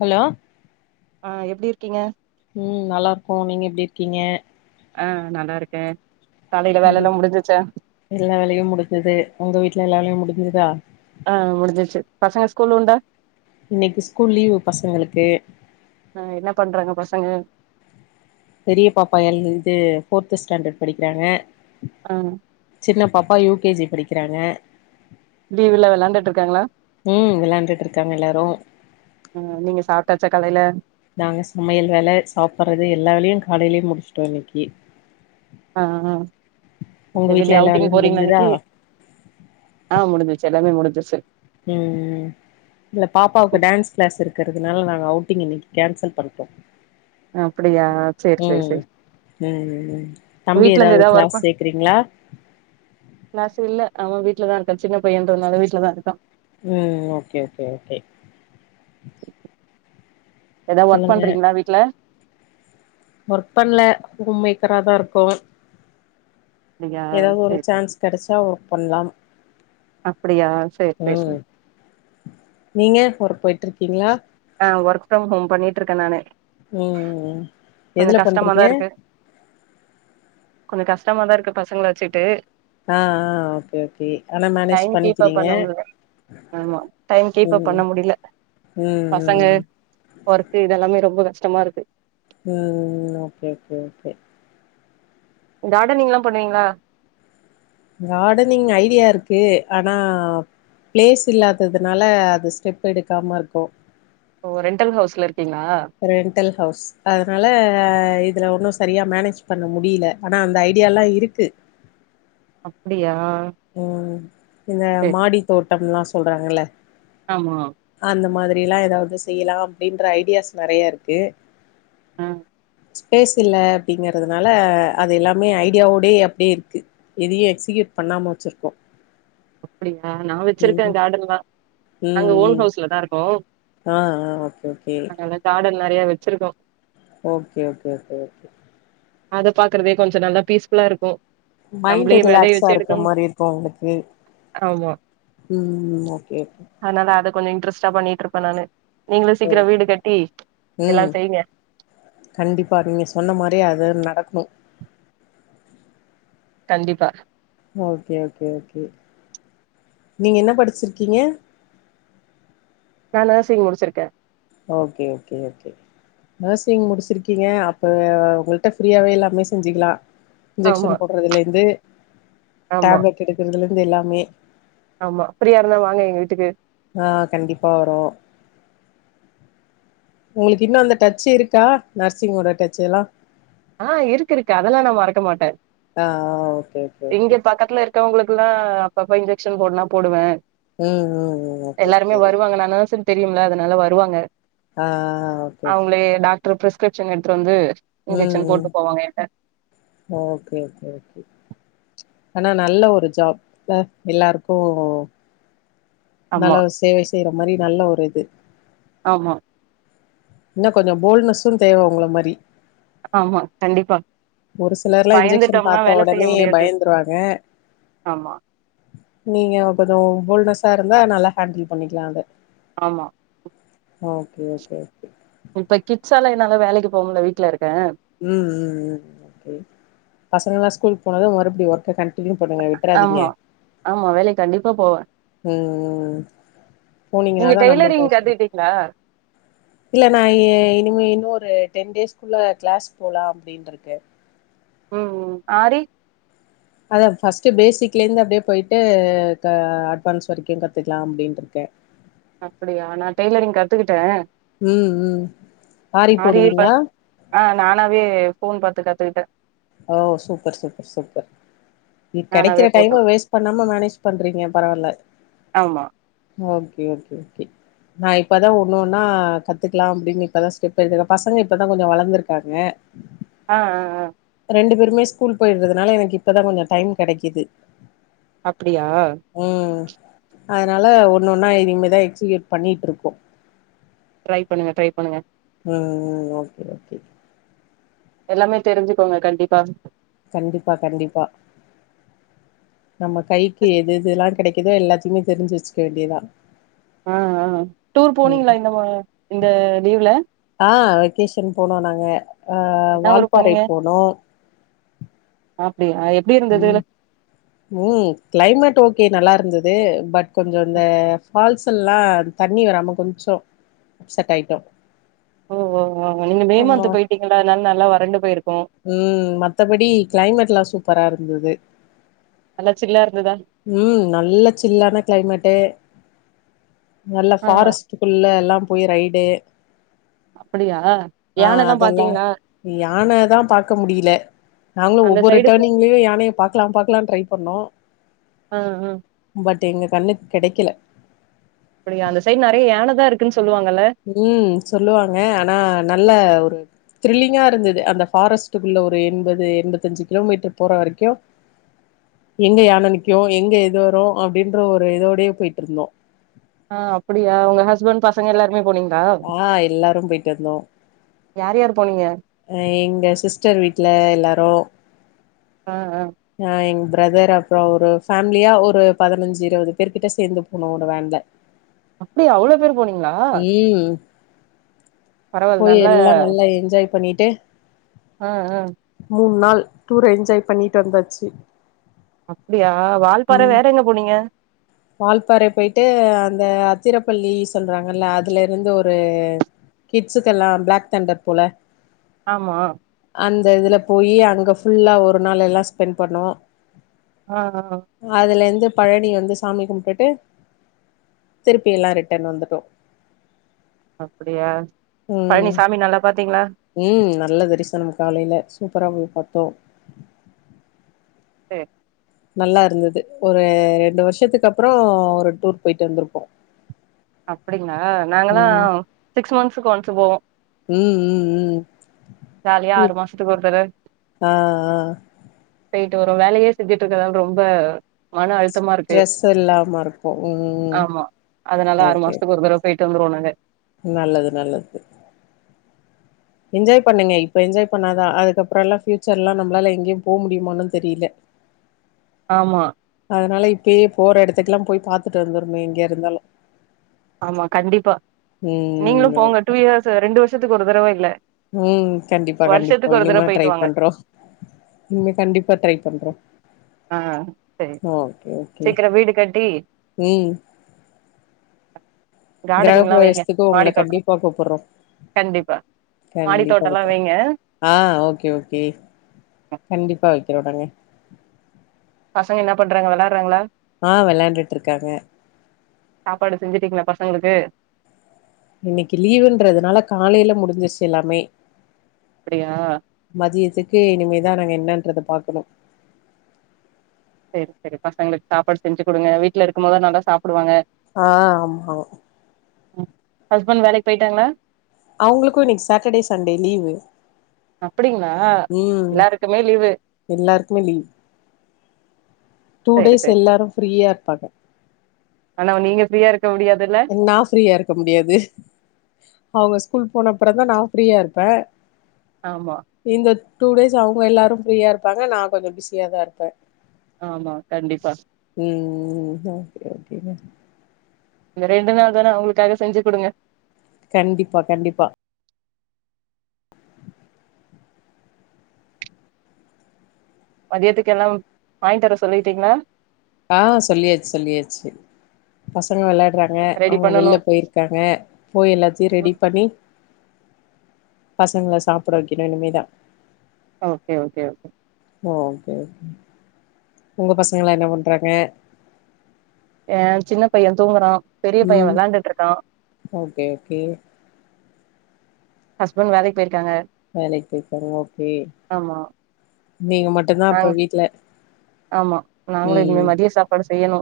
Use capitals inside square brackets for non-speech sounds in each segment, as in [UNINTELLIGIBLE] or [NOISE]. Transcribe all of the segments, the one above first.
Hello ஆ எப்டி இருக்கீங்க ம் நல்லா இருக்கோ, நீங்க எப்டி இருக்கீங்க? ஆ நல்லா இருக்கே காலைல வேல ம் எல்லா முடிஞ்சிச்சா எல்லா வேலையு முடிஞ்சுது உங்க வீட்ல எல்லா வேலையு முடிஞ்சதா ஆ முடிஞ்சிருச்சு பசங்க ஸ்கூல் உண்டா இன்னைக்கி ஸ்கூல் லீவு பசங்களுக்கு ஆ என்ன பண்றாங்க பசங்க பெரிய பாப்பா எல் இது ஃபோர்த் ஸ்டாண்டர்ட் படிக்கிறாங்க ஆ சின்னப்பாப்பா யூ கே ஜி படிக்கிறாங்க லீவுல வெளாண்டுட்டு இருக்காங்களா ம் வெளையாண்டுட்டு இருக்காங்க எல்லாரு ம் நீங்க சாப்ட்டாச்சா கலைல நாங்க சமையல் வேல சாப்புட்றது எல்லா வேலயு காலைலே முடிச்சுட்டோ இன்னைக்கி ஆஆ உங்க இப்ப வெளிய வீட்ல எல்லா ஔட்டிங் வேலையு போறிங்ளா முடிஞ்சுதா இன்னைக்கி ஆ முடிஞ்ச்சு எல்லாமே முடிஞ்சிருச்சு ம் ம் இல்ல பாப்பாவுக்கு டான்ஸ் கிளாஸ் இருக்கிறதுனால நாங்க அவுட்டிங் இன்னைக்கி கேன்சல் பண்டோ. அப்டியா சேரி சேரி சேரி ம் ம் தம்பி வீட்ல இருந்து ஏதாவது ஒர்க் கிளாஸ் பண் சேக்றீங்ளா கிளாஸ் இல்ல அவ வீட்லதா இருக்கா சின்ன பையன்றனால வீட்லதா இருக்கா ம் ஓகே ஓகே ஓகே எதா ஒர்க் சொல்லுங்க பண்றிங்ளா வீட்ல ஒர்க் பண்ல ஹோம் மேக்கராதா இருக்கோ அப்டியா ஏதாவது ஒரு சேரி சேரி சான்ஸ் கெடச்சா ஒர்க் பண்ணலா அப்டியா சேரி பேசுவோ நீங்க ஒர்க் போய்ட்டு இருக்கீங்ளா ஆ ஒர்க் ஃப்ரம் ஹோம் பண்ணிட்டு இருக்க நானு ம் ம் ம் கொஞ்சோ எதுல பண்றீங்க கஷ்டமாதா கொஞ்ச கஷ்டமாதா இருக்கு பசங்கள வச்சுட்டு ஆ ஆ ஓகே ஓகே ஆனா மேனேஜ் டைம் கீப்பப் பண்ணிக்கிறீங்க பண்ண முடில ஆமா டைம் கீப்பப் ம் பண்ண முடியல பசங்க ம் ம் ஒர்க்க இதெல்லாமே ரொம்ப கஷ்டமா இருக்கு ம் ஓகே ஓகே ஓகே கார்டனிங்லா பண்ணுவீங்களா கார்டனிங் ஐடியா இருக்கு ஆனா ப்ளேஸ் இல்லாததுனால அது ஸ்டெப் எடுக்காம இருக்கோ ஓ ரெண்டல் ஹவுஸ்ல இருக்கீங்ளா ரென்டல் ஹவுஸ் அதனால இதுல ஒன்னு சரியா மேனேஜ் பண்ண முடியல ஆனா அந்த ஐடியாலல்லா இருக்கு அப்டியா ம் இந்த சேரி மாடி தோட்டம்ல்லா சொல்றாங்கல ஆமா அந்த மாதிரிலா ஏதாவது செய்யலா அப்படின்ற ஐடியாஸ் நெறையா இருக்கு ஆ ஸ்பேஸ் இல்ல அப்டிங்றதுனால அது எல்லாமே ஐடியாவோடே அப்டியே இருக்கு எதையு எக்ஸிக்யூட் பண்ணாம வச்சிருக்கோ அப்டியா நா ம் வச்சிருக்கே கார்டன்லா நாங்க ம் ஓன் ம் ஹவுஸ்லதா இருக்கோ ஆ ஆ ஓகே ஓகே காடன் நெறைய வச்சிருக்கோ ஓகே ஓகே ஓகே ஓகே அத பாக்குறதே கொஞ்ச நல்லா பீஸ்புல்லா இருக்கு மைண்ட் நம்பளே வெளைய ரிலாக்ஸா வச்சு இருக்க எடுக்கணு மாரி இருக்கு உங்களுக்கு ஆமா ம் ஓகே ஓகே அதனால அத கொஞ்ச இன்ட்ரெஸ்ட்டா பண்ணிட்ருப்பே நானு நீங்களு ஓ சீக்கிர வீடு கட்டி எல்லா ம் செய்ங்க கண்டிப்பா நீங்க சொன்ன மாரியே அது நடக்கணு கண்டிப்பா ஓகே ஓகே ஓகே நீங்க என்ன படிச்சிருக்கீங்க நா நர்சி்ங் முடிச்சிருக்கே ஓகே ஓகே ஓகே நர்சிங் முடிச்சிருக்கீங்க அப்ப உங்கள்ட்ட ஃப்ரீயாவே எல்லாமே செஞ்சுக்கலா ஆமா இன்ஜெக்ஷன் போடுறதுலேந்து ஆமா டேப்லெட் எடுக்கிறதுலருந்து எல்லாமே ஆமா ஃப்ரியா இருந்தா வாங்க எங்க வீட்டுக்கு ஆ கண்டிப்பா வருவோ உங்களுக்கு இன்னு அந்த டச்சு இருக்கா நர்சிங்கோட டச்ச எல்லா ஆ இருக்கு இருக்கு அதெல்லா நா மறக்க மாட்டே ஆ ஓகே ஓகே இங்க ஓகே பக்கத்துல இரு மத்தவங்களுக்கெல்லா அப்பப்ப இன்ஜெக்ஷன் போட்னா போடுவே ம் ம் ம் ஓகே எல்லாருமே ஓகே வருவாங்க நா என்ன செ தெரியும்ல அதனால வருவாங்க ஆ ஓகே ஓகே அவங்களே டாக்டர் ப்ரிஸ்கிரிப்ஷன் எடுத்துட்டு வந்து ம் டன் ம் போட்டு போவங்க ஏன்ட்ட ஓகே ஓகே ஓகே ஆனா நல்ல ஒரு ஜாப் ல எல்லாருக்கு நல்ல ஆமா ஒர் சேவை செய்யற மாரி நல்ல ஒரு இது ஆமா இன்னு கொஞ்சோ போல்னஸ்ஸு தேவ உங்கள மாரி ஆமா கண்டிப்பா ஒரு சிலர்லா இன்ஜெக்ஷன் பயந்துட்டோம்னா பாத்த வேல செய்ய ஒடனே முடியாது பயந்துருவாங்க ஆமா நீங்க கொஞ்சோ போல்னஸ்ஸா இருந்தா நல்லா ஹேண்டில் பண்ணிக்கலா அத ஆமா ஓகே ஓகே ஓகே இப்ப கிட்ஸால என்னால வேலைக்கு போ முட்ல வீட்ல இருக்கே ம் ம் ம் ஓகே பசங்கல்லா ஸ்கூல் போனாதா மறுபடி ஒர்க்க கன் ட்டினியூ பண்ணுங்க விட்றாதிங்க ஆமா ஆமா வேலைக்கு கண்டிப்பா போவே ம் ம் போனீங்கனாதா நம்ப பேசலா ல்ல இல்ல நா இ இனிமே இன்னோரு டென் டேஸ்க்குள்ள கிளாஸ் போலா அப்டின்ட்ருக்கே ம் ம் ஆரி அதா ஃபஸ்ட்டு பேஸிக்லேர்ந்து அப்டியே போய்ட்டு க அட்வான்ஸ் வரைக்கு கத்துக்கலா அப்டின்ட்ருக்கே அப்படியா நா டெய்லரிங் கத்துக்கிட்டே ம் ம் ஆரி போடுவீங்ளா ஆ நானாவே ஃபோன் பத்து கத்துக்கிட்டே ஓ சூப்பர் சூப்பர் சூப்பர் நீ நானாவே கெடைக்கிற போட்டு டைம வேஸ்ட் பண்ணாம மேனேஜ் பண்றீங்க பரவால்ல ஆமா ஓகே ஓகே ஓகே நா இப்பதா ஒன்னொன்னா கத்துக்கலா அப்டின்னு இப்பதா ஸ்டெப் எடுக்கறே பசங்க இப்ப தா கொஞ்சோ வளந்திருக்காங்க ஆ ஆ ஆ ரெண்டு பேருமே ஸ்கூல் போய்ட்றதுனால எனக் இப்பதா கொஞ்சோ டைம் கெடைக்குது அப்பிடியா ம் அதுனால ஒன்னு ஒன்னா இனிமேதா எக்ஸிகியூட் பண்ணிட்ருக்கோ ட்ரை பண்ணுங்க ட்ரை பண்ணுங்க ம் ம் ஓகே ஓகே எல்லாமே தெரிஞ்சுக்கோங்க கண்டிப்பா கண்டிப்பா கண்டிப்பா நம்ம கைக்கு எது எதெல்லா கெடைக்குதோ எல்லாத்தையுமே தெரிஞ்சு வெச்சுக்க வேண்டியதா ஆ ஆ டூர் ம் போனீங்ளா இந்த மா இந்த லீவ்ல ஆ வெக்கேஷன் போனோ நாங்க அ என்ன ஊரு வால்பாறை போனீங்க போனோ [INAUDIBLE] அப்டியா எப்டி இருந்தது ம் ம் க்ளைமெட் ஓகே நல்லார்ந்தது பட் கொஞ்சோ இந்த ஃபால்ஸ் எல்லா தண்ணி வராம கொஞ்சோ அப்செட் ஆய்ட்டோ ஓ ஓ நீங்க மே மன்த்து போய்ட்டீங்கல்ல அதுனால் நல்லா வறண்டு போயிர்க்கு ம் மத்தபடி க்ளைமெட்லா சூப்பரா இருந்தது நல்லா சில்லா இருந்துதா ம் நல்ல சில்லான க்ளைமெட்டு நல்ல ஆ ஃபாரஸ்ட் டுக்குள்ள எல்லா போய் ரைடு அப்டியா ஆ யானல்லா அதெல்லா பாத்தீங்களா யான தா பாக்க முடியில நாங்களு அந்த ஒவ்வொரு சைடு ஃபு டர்னிங்லயு யானைய பாக்கலா பாக்கலா ட்ரை பண்ணோ ஆ ஆ பட் எங்க கண்ணுக்கு கெடைக்கில அப்டியா அந்த சைடு நெறைய யானதா இருக்குன்னு சொல்லுவாங்கல்லா ம் சொல்லுவாங்க ஆனா நல்ல ஒரு த்ரில்லிங்கா இருந்தது அந்த ஃபாரஸ்ட்டுக்குள்ள ஒரு என்பது என்பத்தஞ்சு கிலோமீட்டரு போற வரைக்கியு எங்க யான நீக்கி எங்க எது வரு அப்டின்ற ஒரு இதோடயே போய்ட்டு இருந்தோ ஆ அப்டியா உங்க ஹஸ்பண்ட் பசங்க எல்லாருமே போனீங் ஆ எல்லாரு போய்ட்டு வந்தோ யாரு யார் போனீங்க அ எங்க சிஸ்டர் வீட்டில எல்லாரு ஆ ஆ ஆ எங்க பிரதர் அப்றோ ஒரு ஃபேமிலியா ஒரு பதினஞ்சு இருவது பேர்க்கிட்ட சேந்து போனு ஒரு வேன்ல அப்டி அவ்ளோ பேருக் ம் பரவால்ல போய் நல்ல எல்லா நல்லா என்ஜாய் பண்ணிட்டு ஆ ஆ மூண் நாள் டூர என்ஜாய் பண்ணிட்டு வந்தாச்சு அப்டியா வால்பாற வேற எங்க போனீங்க வால்பறை போட்டு அந்த அத்திரப்பள்ளி சொல்றாங்கல்ல அதுல இருந்து ஒரு கிட்ஸுக்கெல்லா பிளாக் தண்டர் போல ஆமா அந்த இதில போய் அங்க ஃபுல்லா ஒரு நாள் எல்லா ஸ்பெண்ட் பண்ணோ ஆ ஆ அதுலேந்து பழனி வந்து சாமி கும்ட்டுட்டு திருப்பியெல்லா ரிட்டன் வந்துட்டோ அப்டியா ம் பழனி சாமி நல்லா பாத்தீங்களா ம் நல்ல தரிசனம் காலயில சூப்பரா போய் பாத்தோ [UNINTELLIGIBLE] நல்லா இருந்தது ஒரு ரெண்டு வருஷத்துக்கு அப்றோ ஒரு டூர் போய்ட்டு வந்திருக்கோ அப்டிங்களா நாங்களா ம் சிக்ஸ் மந்த்ஸ்க்கு ஒன்ஸ்ஸு போவோ ம் ம் ம் ஜாலியா ஆறு இப் மாசத்துக்கு ஒரு தட ஆ ஆ போய்ட்டு வரோ வேலயே செஞ்சுட்டு இருக்கதால ரொம்ப மன அழுத் தமா இருக்கு ட்ரெஸ் இல்லாம இருக்கு ம் ம் ஆமா அதனால ஆறு ஓகே மாசத்துக்கு ஒரு தடவ போய்ட்டு வந்துருவோ நாங்க நல்லது நல்லது என்ஜாய் பண்ணுங்க இப்ப என்ஜாய் பண்ணாதா அதுக்கப்பறோ எல்லா ஃபியூச்சர்லா நம்பளால எங்கேயு போ முடியுமானு தெரியில ஆமா அதனால இப்பயே போற எடத்துக்கு எல்லா போய் பாத்துட்டு வந்துற்னு எங்க இருந்தாலு ஆமா கண்டிப்பா நீங்களு ம் போங்க ஓகே டூ இயர்ஸ்ஸு ரெண்டு வருஷத்துக்கு ஒரு தடவ இல்ல ம் கண்டிப்பா கண்டிப்பா வருஷத்துக்கு ஒரு தடவ இனிமே ட்ரை போயிட்டு வாங்க பண்றோ இனிமே கண்டிப்பா ட்ரை பண்றோ ஆ செரி ஓகே ஓகே சீக்கர வீடு கட்டி ம் கிரக கார்டனிங்லா வைங்க பிரவேசத்துக்கு உங்கள மாடி தோட்டோ கண்டிப்பா கூப்புட்றோ கண்டிப்பா கண்டிப்பா மாடித்தோட்டம்லா கூப்புட்றோ வைங்க ஆ ஓகே ஓகே கண்டிப்பா வைக்கிறோ நாங்க பசங்க ன்னு பண்றாங்க வெளாட்றாங்ளா ஆ வெளாண்டுட்டுருக்காங்க சாப்பாடு செஞ்சிட்டீங்களா பசங்களுக்கு இன்னைக்கு லீவுன்றதுனால காலைல முடிஞ்சுறுச்சு எல்லாமே அப்டியா மதியத்துக்கு இனிமேதா நாங்க என்னன்றத பாக்கணு செரி செரி பசங்களுக்கு சாப்பாடு செஞ்சு கொடுங்க வீட்ல இருக்கும் போதா நல்லா சாப்டுவாங்க ஆ ஆமா ஹஸ்பண்ட் வேலைக்கு போயிட்டாங்ளா அவ்ங்களுக்கு இன்னிக்கு சாட்டர்டே சண்டே லீவு அப்டிங்களா ம் எல்லாருக்குமே லீவு எல்லாருக்குமே லீவு டூ செரி டேஸ் செரி எல்லாரும் ஃப்ரீயா இருப்பாங்க ஆனா நீங்க ஃப்ரீயா இருக்க முடியாதுல்ல நா ஃப்ரீயா இருக்க முடியாது அவங்க ஸ்கூல் போனப்புறந் தா நா ஃப்ரீயா இருப்பே ஆமா இந்த டூ டேஸ் அவங்க எல்லாரு ஃப்ரீயா இருப்பாங்க நா கொஞ்சோ பிஸியா தா இருப்பே ஆமா கண்டிப்பா ம் ம் ஆ செரி ஓகேங்க இந்த ரெண்டு நாள் தானே அவ்ங்களுக்காக செஞ்சி குடுங்க கண்டிப்பா கண்டிப்பா மதியத்துக்கு எல்லாம் வாங்கி தர சொல்லிட்டீங்ளா ஆஹ் சொல்லியாச் சொல்லியாச்சி பசங்க வெளயாட்றாங்க ஹே ரெடி அவ்ங்க பண்ணணு வெள்ல போயிருக்காங்க போய் எல்லாத்தையு ரெடி பண்ணி பசங்கள சாப்ட வெக்கணு இனிமேதா okay okay okay okay okay உங்க பசங்கள என்ன பண்றாங்க ஏ சின்ன பைய தூங்கறா பெரிய பையன ம் விளாண்டுட்டுருக்கா ஓகே ஓகே ஹஸ்பண்ட் வேலைக்கு போயிருக்காங்க வேலைக்கு போயிருக்காங்க ஓகே ஆமா நீங்க மட் டுந்தா நாங்க அப்ப வீட்ல ஆமா நாங்களு இனிமே உம் மதிய சாப்பாடு செய்யணு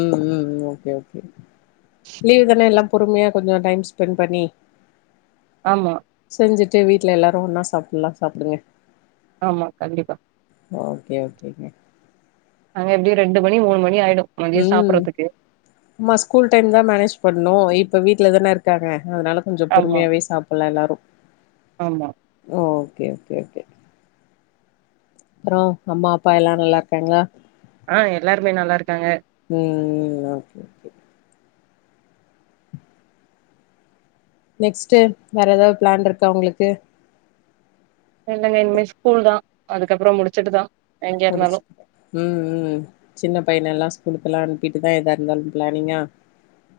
ம் ம் ஓகே ஓகே லீவ் தானே எல்லா பொறுமையா கொஞ்சம் டைம் ஸ்பெண்ட் பண்ணி ஆமா செஞ்சிட்டு வீட்ல எல்லாரு ஒன்னா சாப்ல்லா சாப்டுங்க ஆமா கண்டிப்பா ஓகே ஓகேங்க நாங்க எப்டியு ரெண்டு மணி மூனு மணி ஆயிடும் ம் ஆமா ஸ்கூல் டைம் தானே மேனேஜ் பண்ணு இப்ப வீட்ல தானே இருக்காங்க அதனால கொஞ்சம் பொறுமையாவே சாப்பல்லா எல்லாரும் ஆம்மா ஓகே ஓகே ஓகே அப்றோ அம்மா அப்பா எல்லா நல்லா இருக்காங்ளா ஆஹ் எல்லாருமே நல்லா இருக்காங்க ம் ம் ஓகே ஓகே நெக்ஸ்ட்டு வேற ஏதாவது பிளான் இருக்கா உங்களுக்கு [UNINTELLIGIBLE] ஸ்கூல் தா அதுக்கப்பறம் முடிச்சுட்டுதா எங்க முடிச்சு இருந்தாலு ம் ம் சின்ன பையன் எல்லா ஸ்கூலுக்கல்லா அனுப்பிட்டுதான் எதா இருந்தாலும் பிளானிங்கா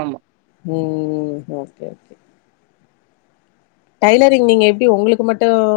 ஆமா ம் ஓகே ஓகே டைலரிங் நீங்க எப்படி உங்களுக்கு மட்டு